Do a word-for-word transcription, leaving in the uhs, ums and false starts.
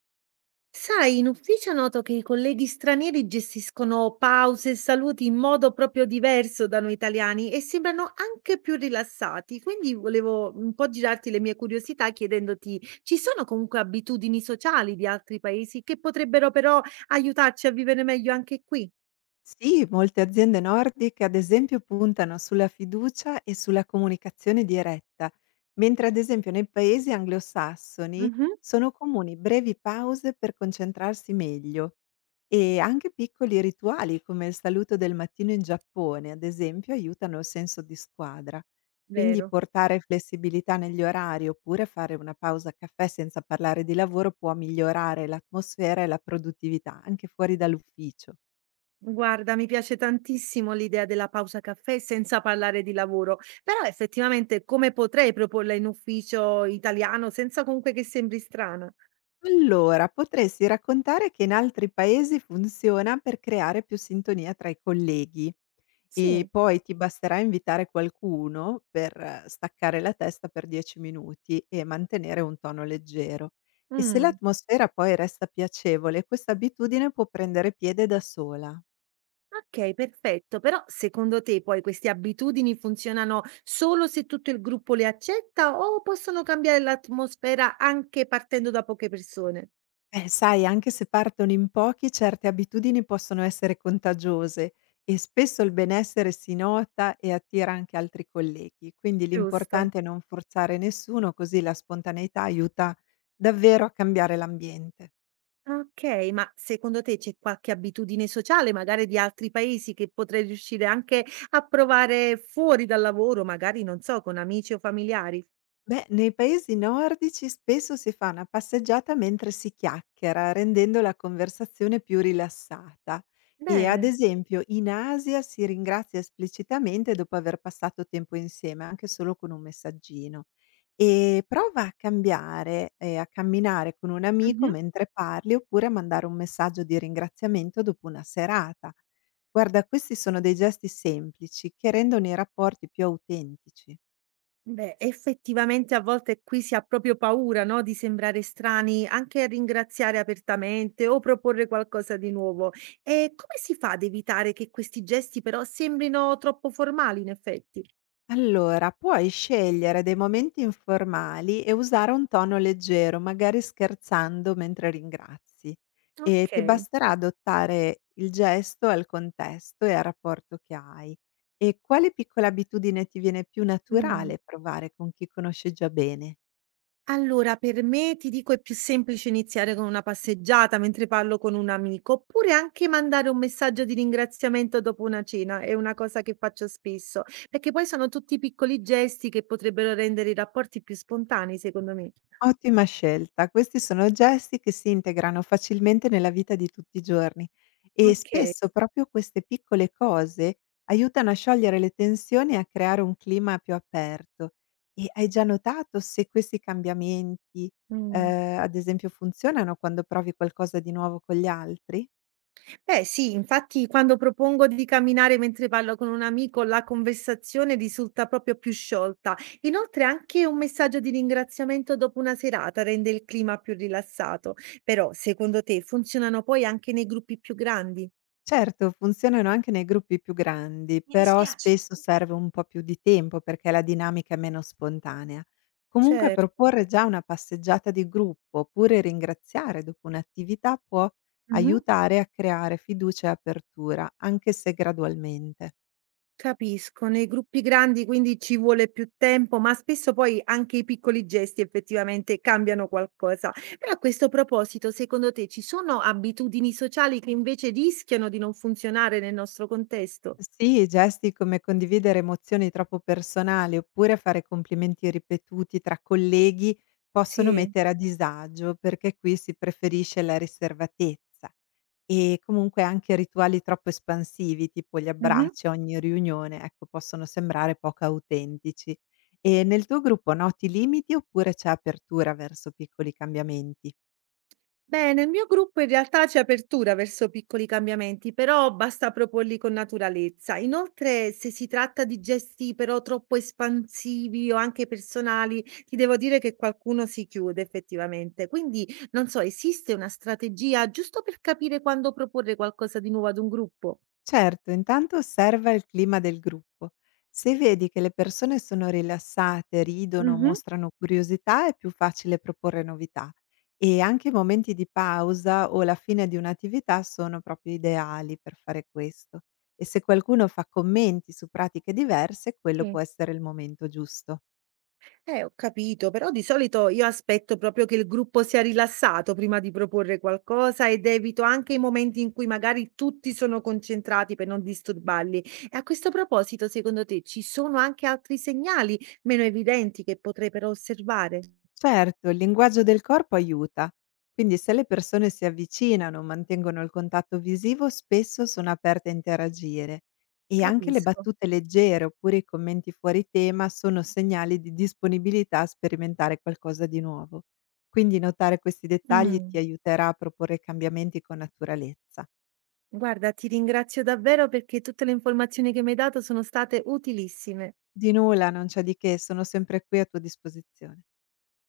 Sai, in ufficio noto che i colleghi stranieri gestiscono pause e saluti in modo proprio diverso da noi italiani e sembrano anche più rilassati. Quindi volevo un po' girarti le mie curiosità chiedendoti, ci sono comunque abitudini sociali di altri paesi che potrebbero però aiutarci a vivere meglio anche qui? Sì, molte aziende nordiche ad esempio puntano sulla fiducia e sulla comunicazione diretta, mentre ad esempio nei paesi anglosassoni Mhm. sono comuni brevi pause per concentrarsi meglio e anche piccoli rituali come il saluto del mattino in Giappone, ad esempio, aiutano il senso di squadra. Quindi Vero. portare flessibilità negli orari oppure fare una pausa a caffè senza parlare di lavoro può migliorare l'atmosfera e la produttività anche fuori dall'ufficio. Guarda, mi piace tantissimo l'idea della pausa caffè senza parlare di lavoro, però effettivamente come potrei proporla in ufficio italiano senza comunque che sembri strana? Allora, potresti raccontare che in altri paesi funziona per creare più sintonia tra i colleghi e Sì, poi ti basterà invitare qualcuno per eh, staccare la testa per dieci minuti e mantenere un tono leggero. E se mh. l'atmosfera poi resta piacevole, questa abitudine può prendere piede da sola. Okay, perfetto. Però secondo te poi queste abitudini funzionano solo se tutto il gruppo le accetta o possono cambiare l'atmosfera anche partendo da poche persone? Eh, sai, anche se partono in pochi, certe abitudini possono essere contagiose e spesso il benessere si nota e attira anche altri colleghi. Quindi Giusto. l'importante è non forzare nessuno, così la spontaneità aiuta davvero a cambiare l'ambiente. Okay, ma secondo te c'è qualche abitudine sociale, magari di altri paesi, che potrei riuscire anche a provare fuori dal lavoro, magari non so, con amici o familiari? Beh, nei paesi nordici spesso si fa una passeggiata mentre si chiacchiera, rendendo la conversazione più rilassata. E ad Bene. esempio in Asia si ringrazia esplicitamente dopo aver passato tempo insieme, anche solo con un messaggino. E prova a cambiare, ehm, a camminare con un amico Mh-mh. mentre parli, oppure a mandare un messaggio di ringraziamento dopo una serata. Guarda, questi sono dei gesti semplici che rendono i rapporti più autentici. Beh, effettivamente a volte qui si ha proprio paura, no, di sembrare strani, anche a ringraziare apertamente o proporre qualcosa di nuovo. E come si fa ad evitare che questi gesti però sembrino troppo formali, in effetti? Allora, puoi scegliere dei momenti informali e usare un tono leggero, magari scherzando mentre ringrazi. Ok. E ti basterà adottare il gesto al contesto e al rapporto che hai. E quale piccola abitudine ti viene più Mm. naturale provare con chi conosci già bene? Allora, per me ti dico è più semplice iniziare con una passeggiata mentre parlo con un amico, oppure anche mandare un messaggio di ringraziamento dopo una cena, è una cosa che faccio spesso, perché poi sono tutti piccoli gesti che potrebbero rendere i rapporti più spontanei, secondo me. Ottima scelta. Questi sono gesti che si integrano facilmente nella vita di tutti i giorni e Ok. spesso proprio queste piccole cose aiutano a sciogliere le tensioni e a creare un clima più aperto. E hai già notato se questi cambiamenti, Mm. ehm, ad esempio funzionano quando provi qualcosa di nuovo con gli altri? Eh sì, infatti quando propongo di camminare mentre parlo con un amico, la conversazione risulta proprio più sciolta. Inoltre anche un messaggio di ringraziamento dopo una serata rende il clima più rilassato. Però, secondo te, funzionano poi anche nei gruppi più grandi? Certo, funzionano anche nei gruppi più grandi, Mi però dispiace. spesso serve un po' più di tempo perché la dinamica è meno spontanea. Comunque Certo. proporre già una passeggiata di gruppo oppure ringraziare dopo un'attività può Mhm. aiutare a creare fiducia e apertura, anche se gradualmente. Capisco, nei gruppi grandi quindi ci vuole più tempo, ma spesso poi anche i piccoli gesti effettivamente cambiano qualcosa. Però a questo proposito, secondo te ci sono abitudini sociali che invece rischiano di non funzionare nel nostro contesto? Sì, gesti come condividere emozioni troppo personali oppure fare complimenti ripetuti tra colleghi possono Sì. mettere a disagio perché qui si preferisce la riservatezza e comunque anche rituali troppo espansivi, tipo gli abbracci a ogni riunione, ecco, possono sembrare poco autentici. E nel tuo gruppo noti limiti oppure c'è apertura verso piccoli cambiamenti? Beh, nel mio gruppo in realtà c'è apertura verso piccoli cambiamenti, però basta proporli con naturalezza. Inoltre, se si tratta di gesti però troppo espansivi o anche personali, ti devo dire che qualcuno si chiude effettivamente. Quindi, non so, esiste una strategia giusto per capire quando proporre qualcosa di nuovo ad un gruppo? Certo, intanto osserva il clima del gruppo. Se vedi che le persone sono rilassate, ridono, Mhm, mostrano curiosità, è più facile proporre novità. E anche i momenti di pausa o la fine di un'attività sono proprio ideali per fare questo. E se qualcuno fa commenti su pratiche diverse, quello sì. può essere il momento giusto. Eh, ho capito, però di solito io aspetto proprio che il gruppo sia rilassato prima di proporre qualcosa ed evito anche i momenti in cui magari tutti sono concentrati per non disturbarli. E a questo proposito, secondo te ci sono anche altri segnali meno evidenti che potrei però osservare? Certo, il linguaggio del corpo aiuta. Quindi se le persone si avvicinano, mantengono il contatto visivo, spesso sono aperte a interagire. E anche le Capisco. battute leggere oppure i commenti fuori tema sono segnali di disponibilità a sperimentare qualcosa di nuovo. Quindi notare questi dettagli ti Mm. aiuterà a proporre cambiamenti con naturalezza. Guarda, ti ringrazio davvero perché tutte le informazioni che mi hai dato sono state utilissime. Di nulla, non c'è di che, sono sempre qui a tua disposizione.